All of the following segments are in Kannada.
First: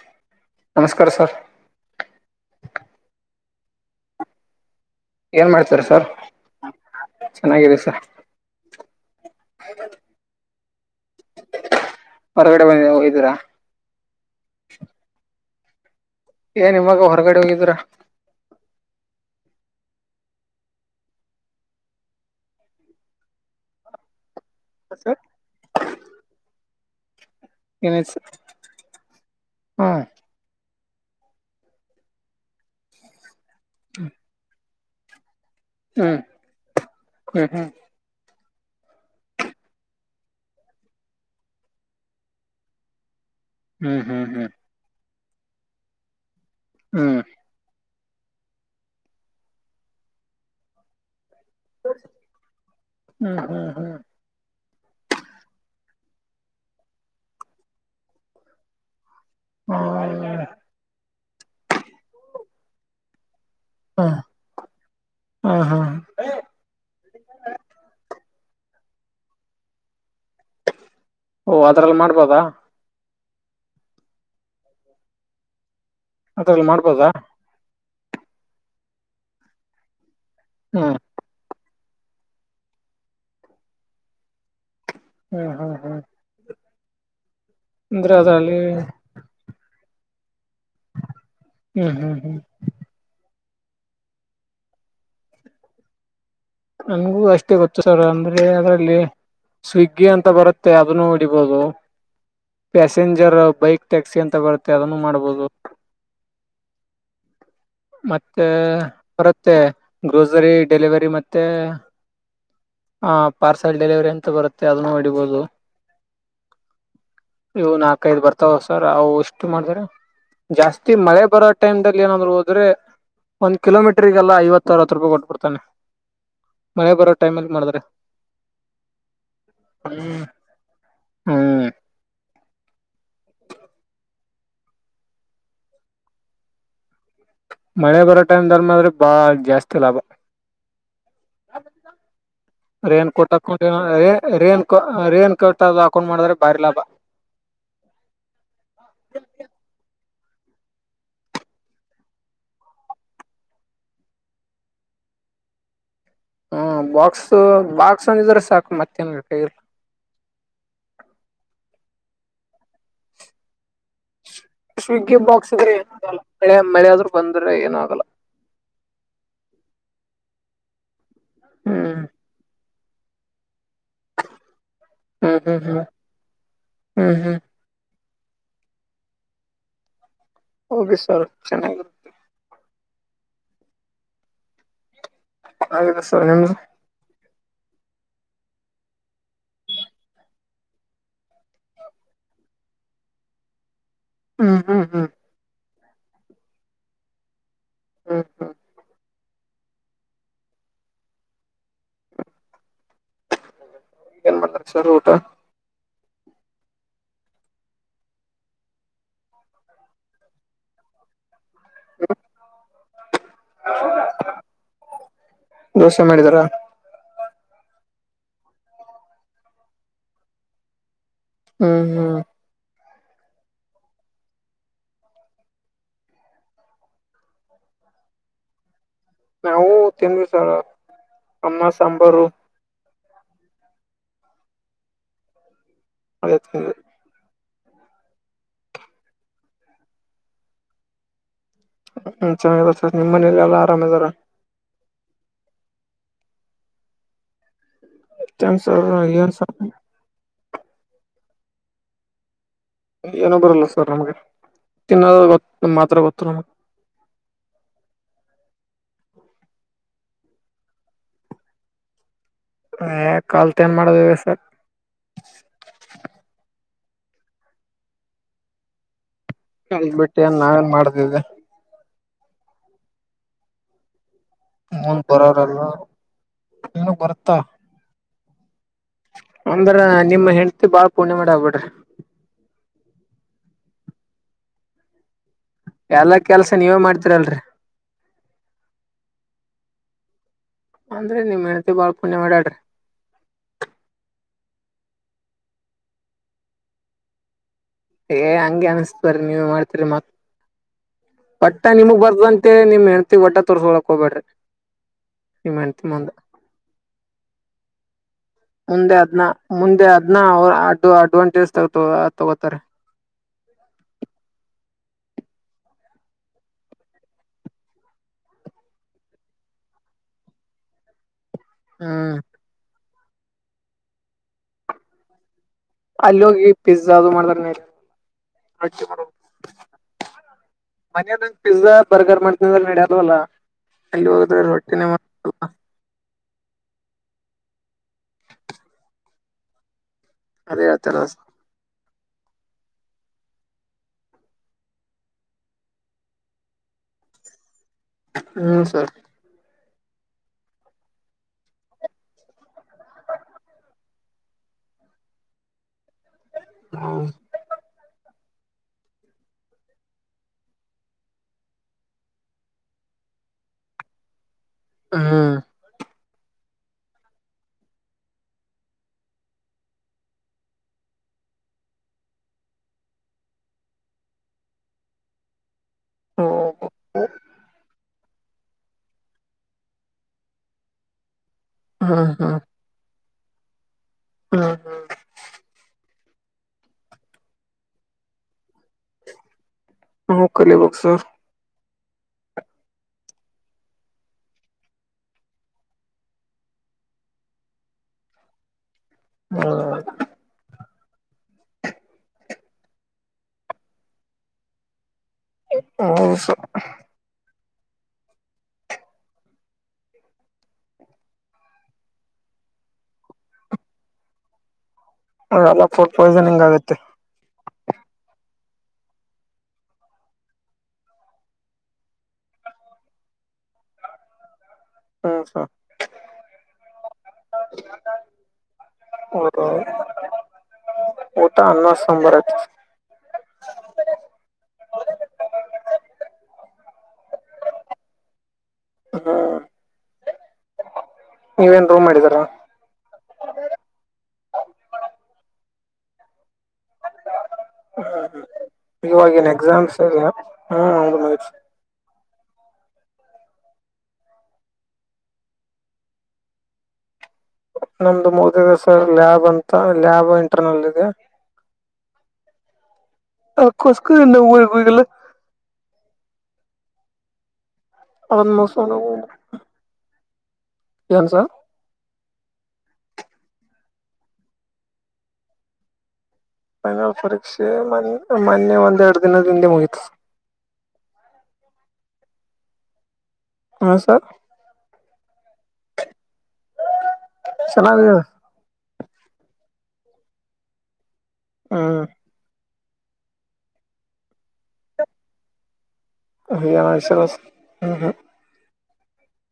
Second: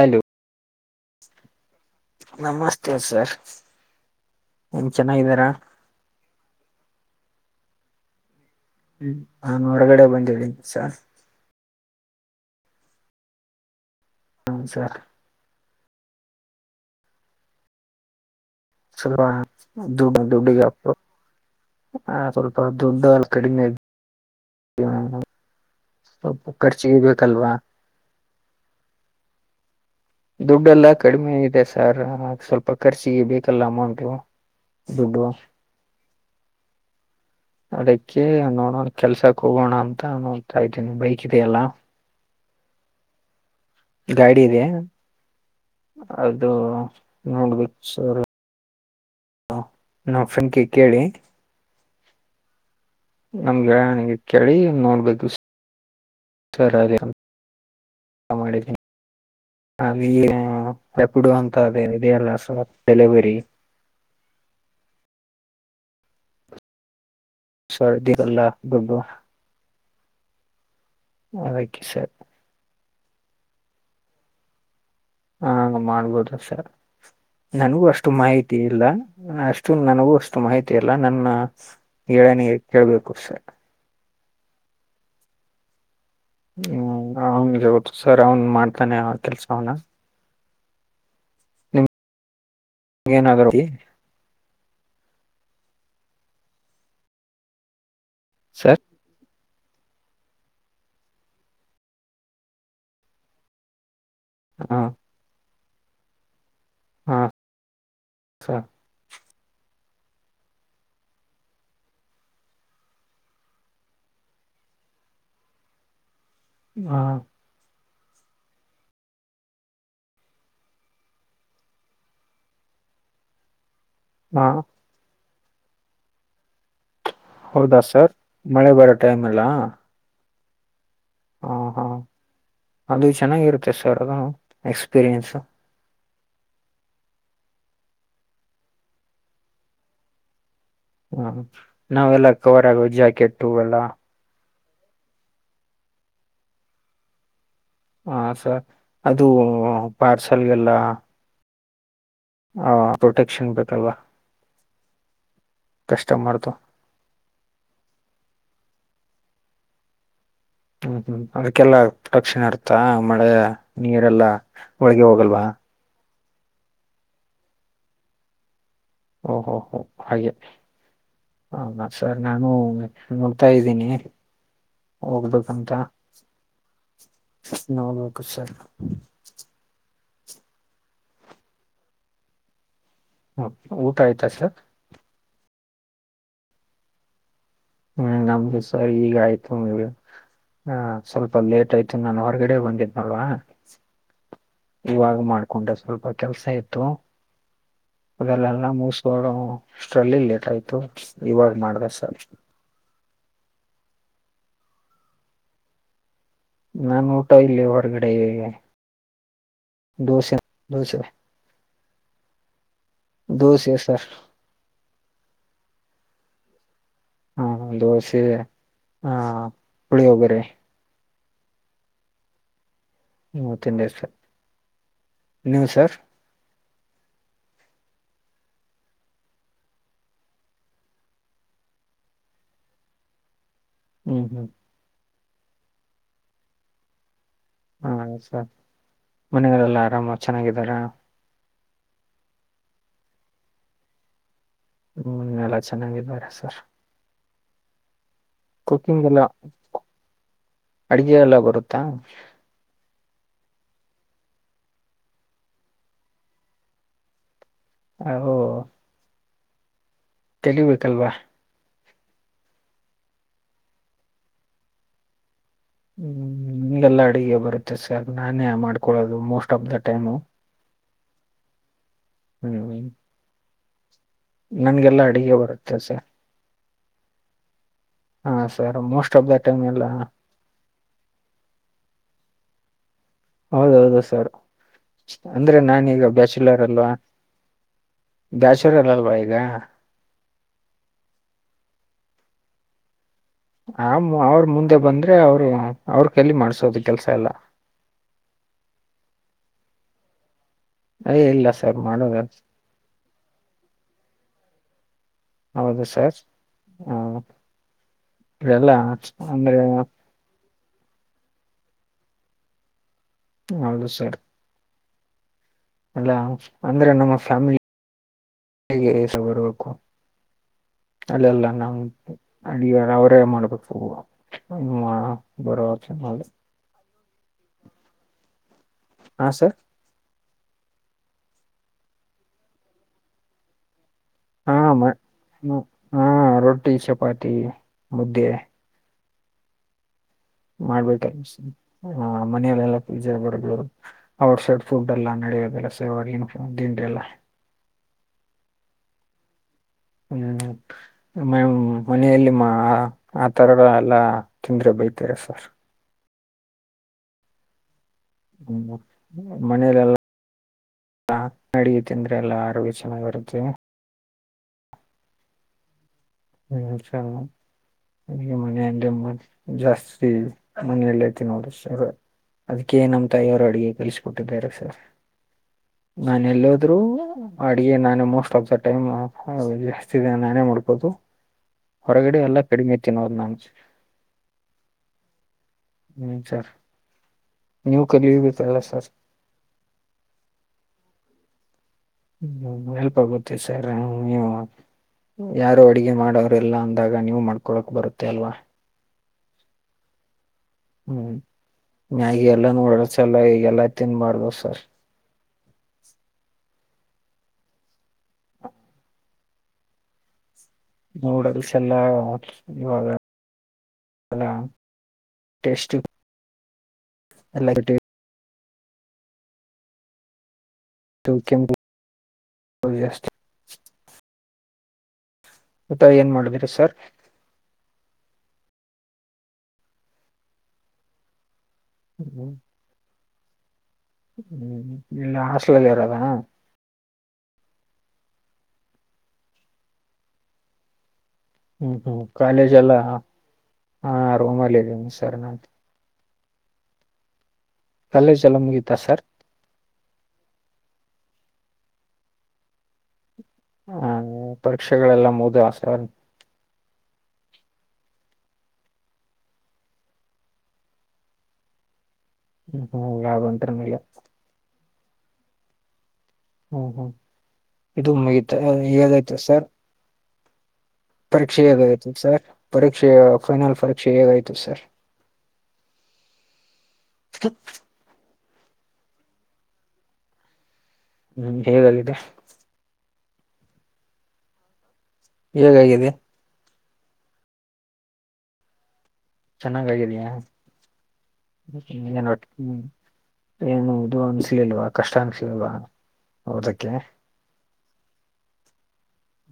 ಆಯದುು ನಮಸ್ಕಾರ ಸರ್ ನಮಸ್ತೆ ಸರ್ ನೀನ್ ಚೆನ್ನಾಗಿದ್ದಾರಾ ಏನ್ ಮಾಡ್ತಾರ ಸರ್ ಚೆನ್ನಾಗಿದೆ ಸ ಹ್ಮ್ ನ ಹೊರಗಡೆ ಸಾ ಹೊರಗಡೆ ಬಂದ ಹಯ್ದೀರಾ ಹ ಸರ ಏನ್ ನಿಮಾಗ ಹೊರಗಡೆ ಹೋಗಿದ್ರ ಸಲ್ [unintelligible] ವ ದೂಡ್ ದದುಡ್ಡಿಗೆ ಹ ಸ್ವಲ್ಪ ದುಡ್ಡು ಕಡಿಮೆ ಆ [inaudible] ಹ ಸರ್ ಸ [inaudible] ಖರ್ಚಿಗೆ ಬೇಕಲ್ವಾ ನಿಮ ಹಾಂ ದುಡ್ಡೆಲ್ಲ ಕಡಿಮೆ ಇದೆ ಸಾರ್ ಸ್ವಲ್ಪ ಖರ್ಚಿಗೆ ಬೇಕ ಬೇಕಲ್ಲ ಅಮೌಂಟ್ ದುಡ್ಡುವ [unintelligible] ಹ್ಮ್ ಹ್ಮ್ ಹ್ಮ್ ಅದಕ್ಕೆ ನೋಡೋಣ ಕೆಲ್ಸಕ್ ಹೋಗೋಣ ಅಂತ ನೋಡ್ತಾ ಇದ್ದೀನಿ ಬೈಕ್ ಇದೆಯಲ್ಲ ಹ್ಮ್ ಹ್ಮ್ ಹ್ಮ್ ಹ್ಮ್ ಗಾಡಿ ಹ್ಮ್ ಇದೆ ಹೌದು [unintelligible] ಅದು ನೋಡ್ಬೇಕು ಸರಿ ಹ ನಾ ಫ್ರೆಂಡ್ಗೆ ಕೇಳಿ [inaudible] ಹ್ಮ್ ಹ್ಮ್ ಹ್ಮ್ ಹ್ಮ್ ನಮ್ಗೆನಗೆ ಕೇಳಿ ನೋಡ್ಬೇಕು ಸರಿ ಅದ ಮಾಡಿದೆ ಅಲ್ಲಿ ಹ್ಮ್ ಕೊಡುವಂತೇ ಇದೆಯ ಅಲ್ಲ ಸ್ವ ಡೆಲಿವರಿ ಹ್ಮ ಹ್ಮ ಹಾ ಸರ್ದಿ ಕಲ್ಲ [unintelligible] ಓ ಅದ್ರಲ್ಲಿ ಸರ್ ಮಾಡ್ಬೋದಾ ಹಾ ಮಾಡ್ಬೋುದು ಅದ್ರಲ್ಲಿ ಸರ್ ಮಾಡ್ಬೋದಾ ನನಗೂ ಅಷ್ಟ ಷ್ಟ ಮಾಹಿತಿ ಇಲ್ಲ ಅಷ್ಟು ನನಗೂ ಮಾಹಿತಿ ಹ್ಮ್ ಇಲ್ಲಾ ನನ್ನ ಹೇಳನಿ ಕೇಳ್ಬೇಕು ಸರ್ ಹ್ಮ್ ಹ್ಮ್ ಹ್ಮ್ ಹ್ಮ್ ಅವಂಗ ೌದು ಅಂದ್ರೆ ಸರ್ ಅವ್ನ್ ಅದ್ರಲ್ಲಿ ಮಾಡ್ತಾನೆ ಅವ ಕೆಲ್ಸ ಅವನ ಹ್ಮ್ ಹ್ಮ್ ಹ್ಮ್ ಏನ ಅದ್ರಲ್ಲಿ ನನ್ಗೂ ಅಷ್ಟೇ ಗೊತ್ತು ಅಂದ್ರೆ ಸರ್ ಅದರಲ್ಲಿ ಸ್ವಿಗ್ಗಿ ಅಂತ ಬರುತ್ತೆ ಅದನ್ನು ಹೊಡಿಬಹುದು ಪ್ಯಾಸೆಂಜರ್ ಬೈಕ್ ಟ್ಯಾಕ್ಸಿ ಅಂತ ಬರುತ್ತೆ ಹಾ ಅದನ್ನು ಮಾಡ್ಬೋದು ಹಾ ಮತ್ತೆ ಸರ್ ಬರುತ್ತೆ ಗ್ರೋಸರಿ ಡೆಲಿವರಿ ಮತ್ತೆ ಮತ್ತೆ ಹ ಪಾರ್ಸಲ್ ಡೆಲಿವರಿ ಎಂತ ಬರುತ್ತೆ ಅದನ್ನು ಹಡಿಬೋದು ಹಾ ನಾಕೈದು ಬರ್ತಾವ ಸರ್ ಅವು ಎಷ್ಟು ಮಾಡತ್ರ ಜಾಸ್ತಿ ಮಳೆ ಬರೋ ಟೈಮ್ಲ್ಲಿ ಏನಾದ್ರು ಹೋದ್ರೆ ಒ ಕಿಲೋೀಟರ್ರಿಗೆಲ್ಲ ಹಾ ಐವತ್ತರವ ರೂಪ ಕೊಟಬಿಡ್ [inaudible] ಮಳೆ ಬರೋ ಟೈಮ್ ಅಲ್ಲಿ ಮಾಡಿದ್ರೆ ಹೌದಾ ಸರ್ ಮಳೆ ಬರೋ ಟೈಮ್ ಎಲ್ಲ ಹ್ಮ್ ಹ್ಮ್ ಅದು ಚೆನ್ನಾಗಿರುತ್ತೆ ಸರ್ ಅದು ಎಕ್ಸ್ಪೀರಿಯನ್ಸ ಮಳೆ ಬರೋ ಟೈಮ್ ದಲ್ ಮಾತ್ರ್ರೆ ಬಾಳ ಜಾಸ್ತಿ ಲಾಭ ಹ್ಮ ನಾವೆಲ್ಲಾ ಕವರ್ ಆಗದು ಜಾಕೆಟ್ಟು ಎಲ್ಲ ಆ ರೈನ್ಕೋಟ್ ಅದು ಹಾಕೊಂಡ್ ಮಾಡಿದ್ರೆ ಭಾರಿ ಲಾಭ ಹಾ ಸರ ಅದು ಪಾರ್ಸಲ್ಗೆಲ್ಲ ಹ ಪ್ರೊಟೆಕ್ಷನ್ ಬತಲ್ಲ ಹ್ಮ್ ಬಾಕ್ಸ್ ಬಾಕ್ಸ್ ಅಂದ ಇದ್ರ ಸಾಕು ಮತ್ತ ಏನ ಬೇಕಾಗಿಲ್ಲ ಹ್ಮ್ ಹ್ಮ್ ಅದಕ್ಕೆಲ್ಲಾ ತಕ್ಷಿಣ ಅರ್ಥ ಮಳೆ ನೀರೆಲ್ಲಾ ಸ್ವಿಗ್ಗಿ ಬಾಕ್ಸ್ ಇದ್ರೆ ಏನು ಆಗಲ್ಲ ಮಳೆ ಮಳೆ ಆದ್ರರು ಬಂದ್ರೆ ಏನು ಆಗಲ್ಲ ಓಹೋ ಹೋ ಹಾಗೆ ಹೌದ ಹ್ಮ್ ಸರ್ ನಾನು [unintelligible] ನಿ ಹ್ಮ್ ಹ್ಮ್ ಹೋಗ್ಬೇಕಂತ ಹ್ಮ್ ಹ್ಮ್ ಹ್ಮ್ ನೋಡ ಬೇಕ [inaudible] ಹೋಗಿ ಸರ್ ಚೆನ್ನಾಗಿರು ಹ್ಮ ಊಟ ಆಯ್ತಾ ಸರ್ ಆಯ್ತು ಸರ್ ನಿಮ್ದು ಹ್ಮ್ ನಮ್ದು ಸರಿ ಈಗ ಆಯ್ತು ಮ ಆ ಸ್ವಲ್ಪ ಲೇಟ್ ಆಯ್ತು ನಾನು ಹೊರಗಡೆ ಬಂದಿದ್ನಲ್ವಾ ಹ್ಮ್ ಹ್ಮ್ ಹ್ಮ್ ಇವಾಗ ಮಾಡ್ಕೊಂಡೆ ಸ್ವಲ್ಪ ಕೆಲ್ಸ ಇತ್ತು ಹ್ಮ್ ಹ್ಮ್ ಅದಲ್ಲೆಲ್ಲ ಮುಸ್ಕೋ ಅಷ್ಟರಲ್ಲಿ ಲೇಟ್ ಆಯ್ತು ಇವಾಗ ಮಾಡದೇ ಸರ್ ಈಗಏನ್ ಬಂದಾರೆ ಸರ್ ಊಟ ನಾನು ಊಟ ಇಲ್ಲ ಹೊರಗಡೆ ಇ ದೋಸೆ ದೋಸೆ ದೋಸೆ ಸರ್ ದೋಸೆ ಮಾಡಿದಾರ ಹ್ಮ ದೋಸೆ ಹ ಪುಳಿಯೋಗರೆ ಹ್ಮ್ ಹ್ಮ್ ಹ್ಮ್ ತಿಂದೇ ಸರ್ ನೀವು ಸರ್ ನಾವು ತಿಂಡ್ವಿ ಸರ್ ಅನ್ನಾ ಸಾಂಬಾರು ಹ್ಮ್ ಹ್ಮ್ ಆಯ್ತ ಹಾ ಸ ಮನೆಗಳಲ್ಲೆಲ್ಲ ಆರಾಮ ಚೆನ್ನಾಗಿದರ ಹ್ಮ ಚೆನ್ನ ಗಿದರ ನಿಮ್ಮ್ ಮನಲಿಲ್ಲ ಆರಾಮ್ ಇದದಾರ ಹ್ಮ್ ಎಲ್ಲ ಚೆನ್ನಾಗಿದ್ದಾರೆ ಸರ್ ಏನ್ ಸರ್ ಕುಕ್ಕಿಂಗ್ ಎಲ್ಲ ಏನ್ ಸರ್ ಅಡುಗೆ ಎಲ್ಲ ಬರುತ್ತಾ ಏನೋ ಬರಲ್ಲ ಸರ್ ನಮ್ಗೆ ತಿನ್ನದ ಗೊತ್ತುಮ ಮಾತ್ರ ಗೊತ್ತು ನಮ್ಗೆ ಹ ಕಲಿಬೇಕಲ್ವಾ ಏ ಕಲ್ತ್ ಏನ್ ಮಾಡದಿವ ಸರ್ ನಂಗೆಲ್ಲಾ ಅಡುಗೆ ಬರ ಚೆಸ ನಾನೇ ಮಾಡ್ಕೊಳ್ಳೋದು ಮೋಸ್ಟ್ ಆಫ್ ದ ಬಿಟ್ಟ ಟೈಮು ಏನ್ ನಾವ ಏನ್ ಮಾಡ್ ಹದ [unintelligible] ನನ್ಗೆಲ್ಲಾ ಅಡುಗೆ ಬರುತ್ತೆ ಸ ಇನು ಬರ್ತ್ತಾ ಹಾ sir most of the time ಒಂದ್ರ ಎಲ್ಲ ನಿಮ್ಮ ಹೆಂಡ್ತಿ ಬಾಳ ಪೂಣೆ ಮಾಡ ಆಗ್ಬೇಡ್ರಿ ಹೌದೌದು ಸರ್ ಅಂದ್ರೆ ನಾಾನೀಗ ಎಲ್ಲಾ ಕೆಲ್ಸ ಬ್ಯಾಚುಲರ್ ನೀವೇ ಅಲ್ವಾ ಮಾಡ್ತಿರಲ್ರರಿ ಬ್ಯಾಚುಲರ್ ಅಲ್ವಾ ಈಗ ಅಂದ್ರೆ ನಿಮ್ ಹೆೆನತೆ ಬಾಳ್ ಪುಣ್ಯ ಮಾಡ್ಯಾಡ್ರಿ ಆ ಅವ್ರ ಮುಂದೆ ಬಂದ್ರೆ ಅವ್ರು ಅವ್ರ ಕಲ್ಲಿ ಮಾಡ್ಸೋದು ಕೆಲ್ಸ ಎಲ್ಲ ಏ ಹಂಗಗೆ ಅನ್ಸ್ತ ಬ್ರಿ ನೀವ ಮಾಡ್ತರಿ ಮತ್ ಏ ಇಲ್ಲ ವಟ್ಟ ಸರ್ ನಿಮಗ್ ಮಾಡೋದ ಬರ್ದಂತೇಳಿ ನಿಮ್ ಹೆಂಡತಿ ವಟ್ಟ ತೋರ್ಸಕೊಳಕ್ ಹೋಗಬೇಡ್ರಿ ಹೌದು ಸರ್ ಹ ಎಲ್ಲ ಮುಂದೆ ಅದ್ನ ಅಂದ್ರೆ ಮುಂದೆ ಅದನ ಅವರು ಆ ಅದು ಅಡ್ವಾಂಟೇಜ್ ತಗತ ತಗೋತಾರೆ ಹೌದು ಸರ್ ಅಲ್ಲ ಅಂದ್ರೆ ನಮ್ಮ ಫ್ಯಾಮಿಲಿಸ ಬರ್ಬೇಕು ಅಲ್ಲಲ್ಲ ನ ಹ್ಮ್ ಅಡ ಕ ಮಾಡ್ಬೇಕು [unintelligible] ಬರುವ [unintelligible] ಯಾದು ಮಾಡತಾರ ನೀ ಆ ಬರ ಹಾ ಸರ್ ಮನದಂದ ಪಿಜ್ಜಾ ಬರ್ಗರ್ ಮಾಡ್ತನ ನಡದು ಅಲ್ಲಾ ಹಾ ಹಾ ರೊಟ್ಟಿ ಚಪಾತಿ ತಿ ಮಧ್ಯೆ ಅದೇ ಹೇಳ್ತಾರ ಮಾಡ್ಬೇ ಹಾ ಮನೆಯಲೆೆಲ್ಲಾ ಪಿಜಜಾ ಬರ್ ಔಟ್ಸೈಡ್ ಫುಡ್ ಎಲ್ಲ ನಡೆಯೋದೆಲ್ಲ ಸವ ದಂಡ್ರ ಎಲ್ಲ ಹ್ಮ್ ಸರ್ ಹ್ಮ್ ಮ ಮನೆಯಲ್ಲಿ ಆ ತರಗಳು ಎಲ್ಲ ತಂದ್ರೆ ಬೈತಾರೆ ಸರ್ ಹ್ಮ [inaudible] ಹ್ಮ್ ಮನೇಲೆಲ್ಲ ಅಡಿಗೆ ತಿಂದ್ರೆ ಎಲ್ಲಾ ಆರೋಗ್ಯ ಚೆನ್ನಾಗಿರುತ್ತೆ ಹಾ ಹ್ಮ ಸ ಮನಲ್ಲ ಜಾಸ್ತಿ ಮನಲ್ಲೇ ತಿನ್ನೋದು ಸರ್ ಅದಕ್ಕೆೇ ನಮ್ ತಾಯಿಯವರು ಅಡುಗೆ ಕಲಿಸಬಟ್ಟಾರ ಸರ್ ನಾನ ಹ್ಮ್ ಎಲ್ಲದ್ರು ಅಡಿಗೆ ನಾನ ಮೋಸ್ಟ್ ಆಫ್ ದ ಟೈಮ್ ನಾನೇ ಮಾಡ್ಬೋದು ಹೊರಗಡೆ ಎಲ್ಲ ಕಡಿಮೆ ಕೆ ನ ಹ್ಮ ಹಾ ನಿ್ಮ ಸರ್ ನೀವು ಕಲಿಬೇಕಲ್ಲ ಸರ್ ಹಾ ಕಲಿಬೇಕಕ್ ಸರ್ ಹ್ಮ ಹೆಲ್ಪ್ ಆಗುತ್ತೆ ಸರ್ ನೀವು ಯಾರು ಅಡುಗೆ ಮಾಡೋ್ರಲ್ಲ ಅಂದಾಗ ನೀವು ಮಾಡ್ಕೊಳಕ್ ಬರುತ್ತೆ ಅಲ್ವಾ ಹ್ಮ ಹ್ಮ್ ಮಾಗಿಿ ಎಲ್ಲ ನೋಡಸ ಎಲ್ಲ ಈ ಎಲ್ಲಾ ತಿಿಂದಬಾರ್ದ ಸರ್ ಹೌ ಸ ನೂಡಲ್ಸ್ ಎಲ್ಲಾ ಇವಾಗ ಎಲ್ಲ ಟೇಸ್ಟ್ ಫುಡ್ ಪಾಯ್ಸನಿಂಗ್ ಆಗುತ್ತೆ ಎಲ್ಲ ಕೆ ವಸ್ ಹ್ಮ್ ಸರ್ ಆತ್ತ ಏನ್ ಮಾಡಬಿರ ಸರ್ ಹ [unintelligible] ಅಣ ಸಂಂಬರ ಹ್ಮ್ ಇಲ್ಲೇ ಹಾಸ್ಟೆಲ್ ಇರೋದ ಹ್ಮ್ ನೀವೇನ್ ಹ್ಮ್ ರೂಮ್ ಹ್ಮ್ ಮಾಡಿದೀರಾ ಕಾಲೇಜ್ ಎಲ್ಲ ಹಾ ರೂಮಲ್ಲಿ ಸರಿ. ಹ್ಮ ಕಾಲೇಜ್ ಎಲ್ಲ ಮುಗೀತಾ ಸರ್ ಇವಾಗ ಏನ್ ಎಕ್ಸಾಮ್ಸ್ ಸರಿ [unintelligible] ಹ ಹೌದು ಮುಗೀತು. ಹ್ಮ ಪರೀಕ್ಷೆಗಳೆಲ್ಲ ಮುಗಿದು ಹಾಸ್ಟೆಲ್ ನಮ್ದು ಮುಗ್ದಿದೆ ಸರ್ ಲ್ಯಾಬ್ ಅಂತ ಲ್ಯಾಬ್ ಇಂಟರ್ನಲ್ ಇದೆ. ಹ್ಮ್ [inaudible] ಕಸ್ಕೋ ಇಂದ ಊರಿಗೆ ಹೋಗಿಲ್ಲ ಹ್ಮ್ ಹ್ಮ್ ಇದು ಅದನ್ ಮುಗಿತ ಮುಗ್ಸ್ಕೊಂಡ್ ಇನ್ಯಾವುದು ಹೋಗೋಣ ಇತೇ ಸರ್ ಏನ್ ಸರ್ ಪರೀಕ್ಷೆ ಹೇಗಾಯಿತು ಸರ್ ಪರೀ ಮತ್ತೆ ಫೈನಲ್ ಪರೀಕ್ಷೆ ಹೇಗಾಯ್ತು ಸರ್ ಫೈನಲ್ ಪರೀಕ್ಷೆ ಮಾನ ಮೊನ್ನೆ ಒಂದೆರಡು ದಿನದ ಹಿಂದೆ ಮುಗಿತ್ ಹ್ಮ್ ಹೇಗಾಗಿದೆ ಹಾ ಸರ್ ಹೇಗಾಗಿದೆ. ಚೆನ್ನಾಗಿದ್ದಾವೆ. ಚೆನ್ನಾಗ ಆಗಿದೆಯಾ. [unintelligible] ಹ್ಮ್ [unintelligible] ಒಟ್ಟಿ ಹ್ಮ ಏನು ಇದು ಅನ್ಸ್ಲಿಲ್ವಾ ಕಷ್ಟ ಅನ್ಸ್ಲಿಲ್ವಾ ಅದು ಏನು ಓದಕ್ಕೆ ಸರ [unintelligible] ಹಾ ಹಾ [inaudible]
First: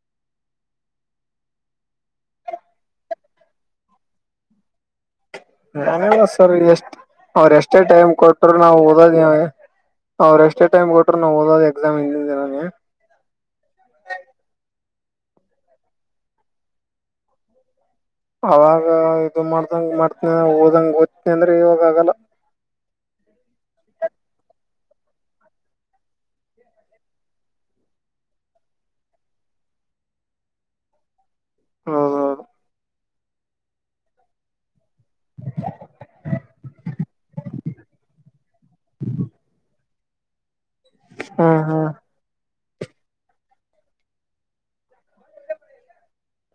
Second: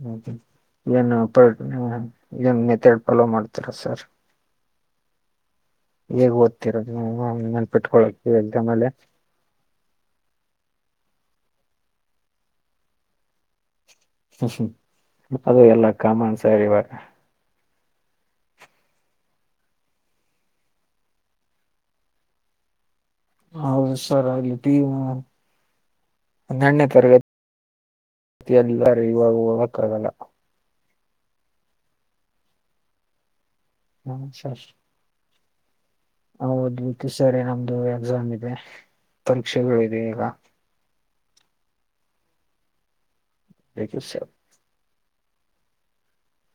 ಹ್ಮ ಏನು ಪಡ್ ಏನ್ [unintelligible] ಪಲೋ ಮಾಡ್ತರ ಸರ್ ಹಂಗಲ್ಲ ಹೇಗ್ ಸರ್ ಓದ್ತೀರ ಎಷ್ಟ್ ನೀವು ಅವ್ರ [unintelligible] ಎಷ್ಟೇ ಟೈಮ್ ನೆನ್ಪಿಟ್ಕೊಳಕ್ಕೆ ಕೊಟ್ರು ಎಕ್ಸಾಮ್ ನಾವು ಅಲ್ಲಿ ಓದಗ ಅವ್ರ ಎಷ್ಟೇ ಟೈಮ್ ಕೊಟ್ಟರು ನಾವು ಓದೋದ ಎಕ್ಸಾಮ್ ಹಿಂದಿನ ದಿನಾನೆ. ಹ್ಮ ಅದು ಎಲ್ಲ ಕಾಮನ್ ಸರ್ ಇವಾಗ ಅವಾಗ ಇದು ಮಾಡ್ದಂಗ ಮಾಡ್ತನಿ [unintelligible] ಓದಂಗ ಓದ್ತನಿ ಅಂದ್ರೆ ಇವಾಗ ಆಗಲ್ಲ. ಹೌದು ಸರ್ ಟೀಮ್ ಹನ್ನೆರಡನೇ ತರಗತಿ ಎಲ್ಲರೂ [unintelligible] ಇವಾಗ ಹೋಗಕ್ಕ ಆಗಲ್ಲ. ಹಾ ಹಾ ಹ ಸರ್ ಹೌದ್ ಸರಿ [unintelligible] ಎಕ್ಸಾಮ್ ಇದೆ. ಪರೀಕ್ಷೆಗೆ [unintelligible] ಈಗ [unintelligible] ಹಾ ಹಾ [unintelligible]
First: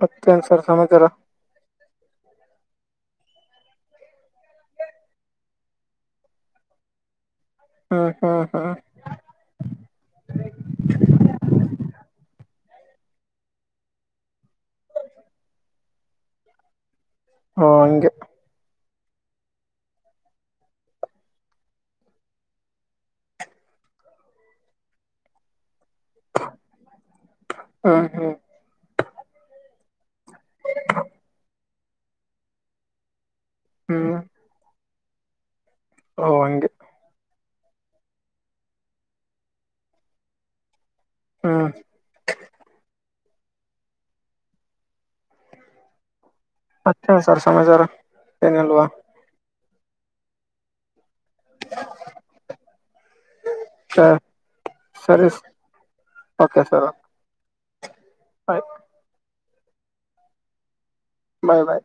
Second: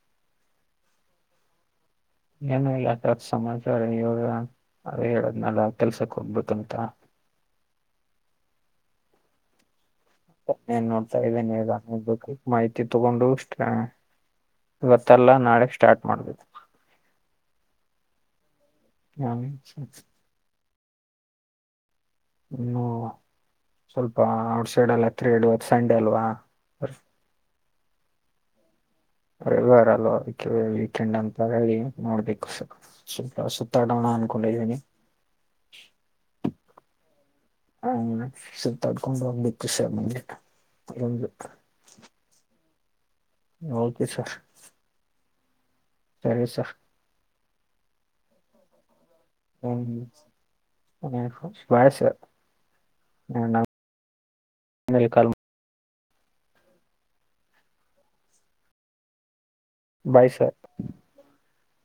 ಮತ್ತೇನ್ ಸರ್ ಸಮಾಚಾರ. ಏನು [unintelligible] ಸಮಾಚಾರ ಇವಾಗ ಅದೇ ಹೇಳದನಲ್ಲ ಕೆಲ್ಸಕ್ ಹೋಗ್ಬೇಕಂತ. ಹ್ಮ ಹ್ಮ ಹಾ [unintelligible] ಏನ್ ನೋಡ್ತಾ ಇದ್ದೇನೆ ಈಗ ನೋಡ್ಬೇಕು ಮಾಹಿತಿ ತಗೊಂಡು ಹ ಇವತ್ತಲ್ಲ ನಾಳೆ ಸ್ಟಾರ್ಟ್ ಮಾಡ್ ಹು ಅಂಗೆ ಹ್ಮ [unintelligible] [unintelligible] ಸಂಡೆ ಅಲ್ವಾ [unintelligible] ಬರ್ ಹ್ಮ ಹ್ಮ್ [unintelligible] ಅಲ್ವಾ ಕೆ [unintelligible] ವೀಕೆಂಡ್ ಅಂತ ಹೇಳಿ ನೋಡ್ಬೇಕು [unintelligible] ಸುತಡನ [unintelligible] ಹ್ಮ್ ಅನ್ಕೊಂಡಿದಿನಿ ಓ ಹಂಗೆ ಹ ಸುತ್ತಾಡ್ಕೊಂಡು ಹೋಗ್ಬೇಕುಷಂದ [unintelligible] ಒಂದು [unintelligible] ಹ್ಮ್ ಓಕೆ ಸರ್ ಸರಿ ಸರ್ [unintelligible] ಸಮಚಾರ ಏನ್ ಇಲ್ವಾ ಹ [unintelligible] ಸರಿ [unintelligible] ಓಕೆ ಸರ್ ಆಯ್ [inaudible] ಬಯ್ ಸರ್ ಬಾಯ್ ಬಾಯ್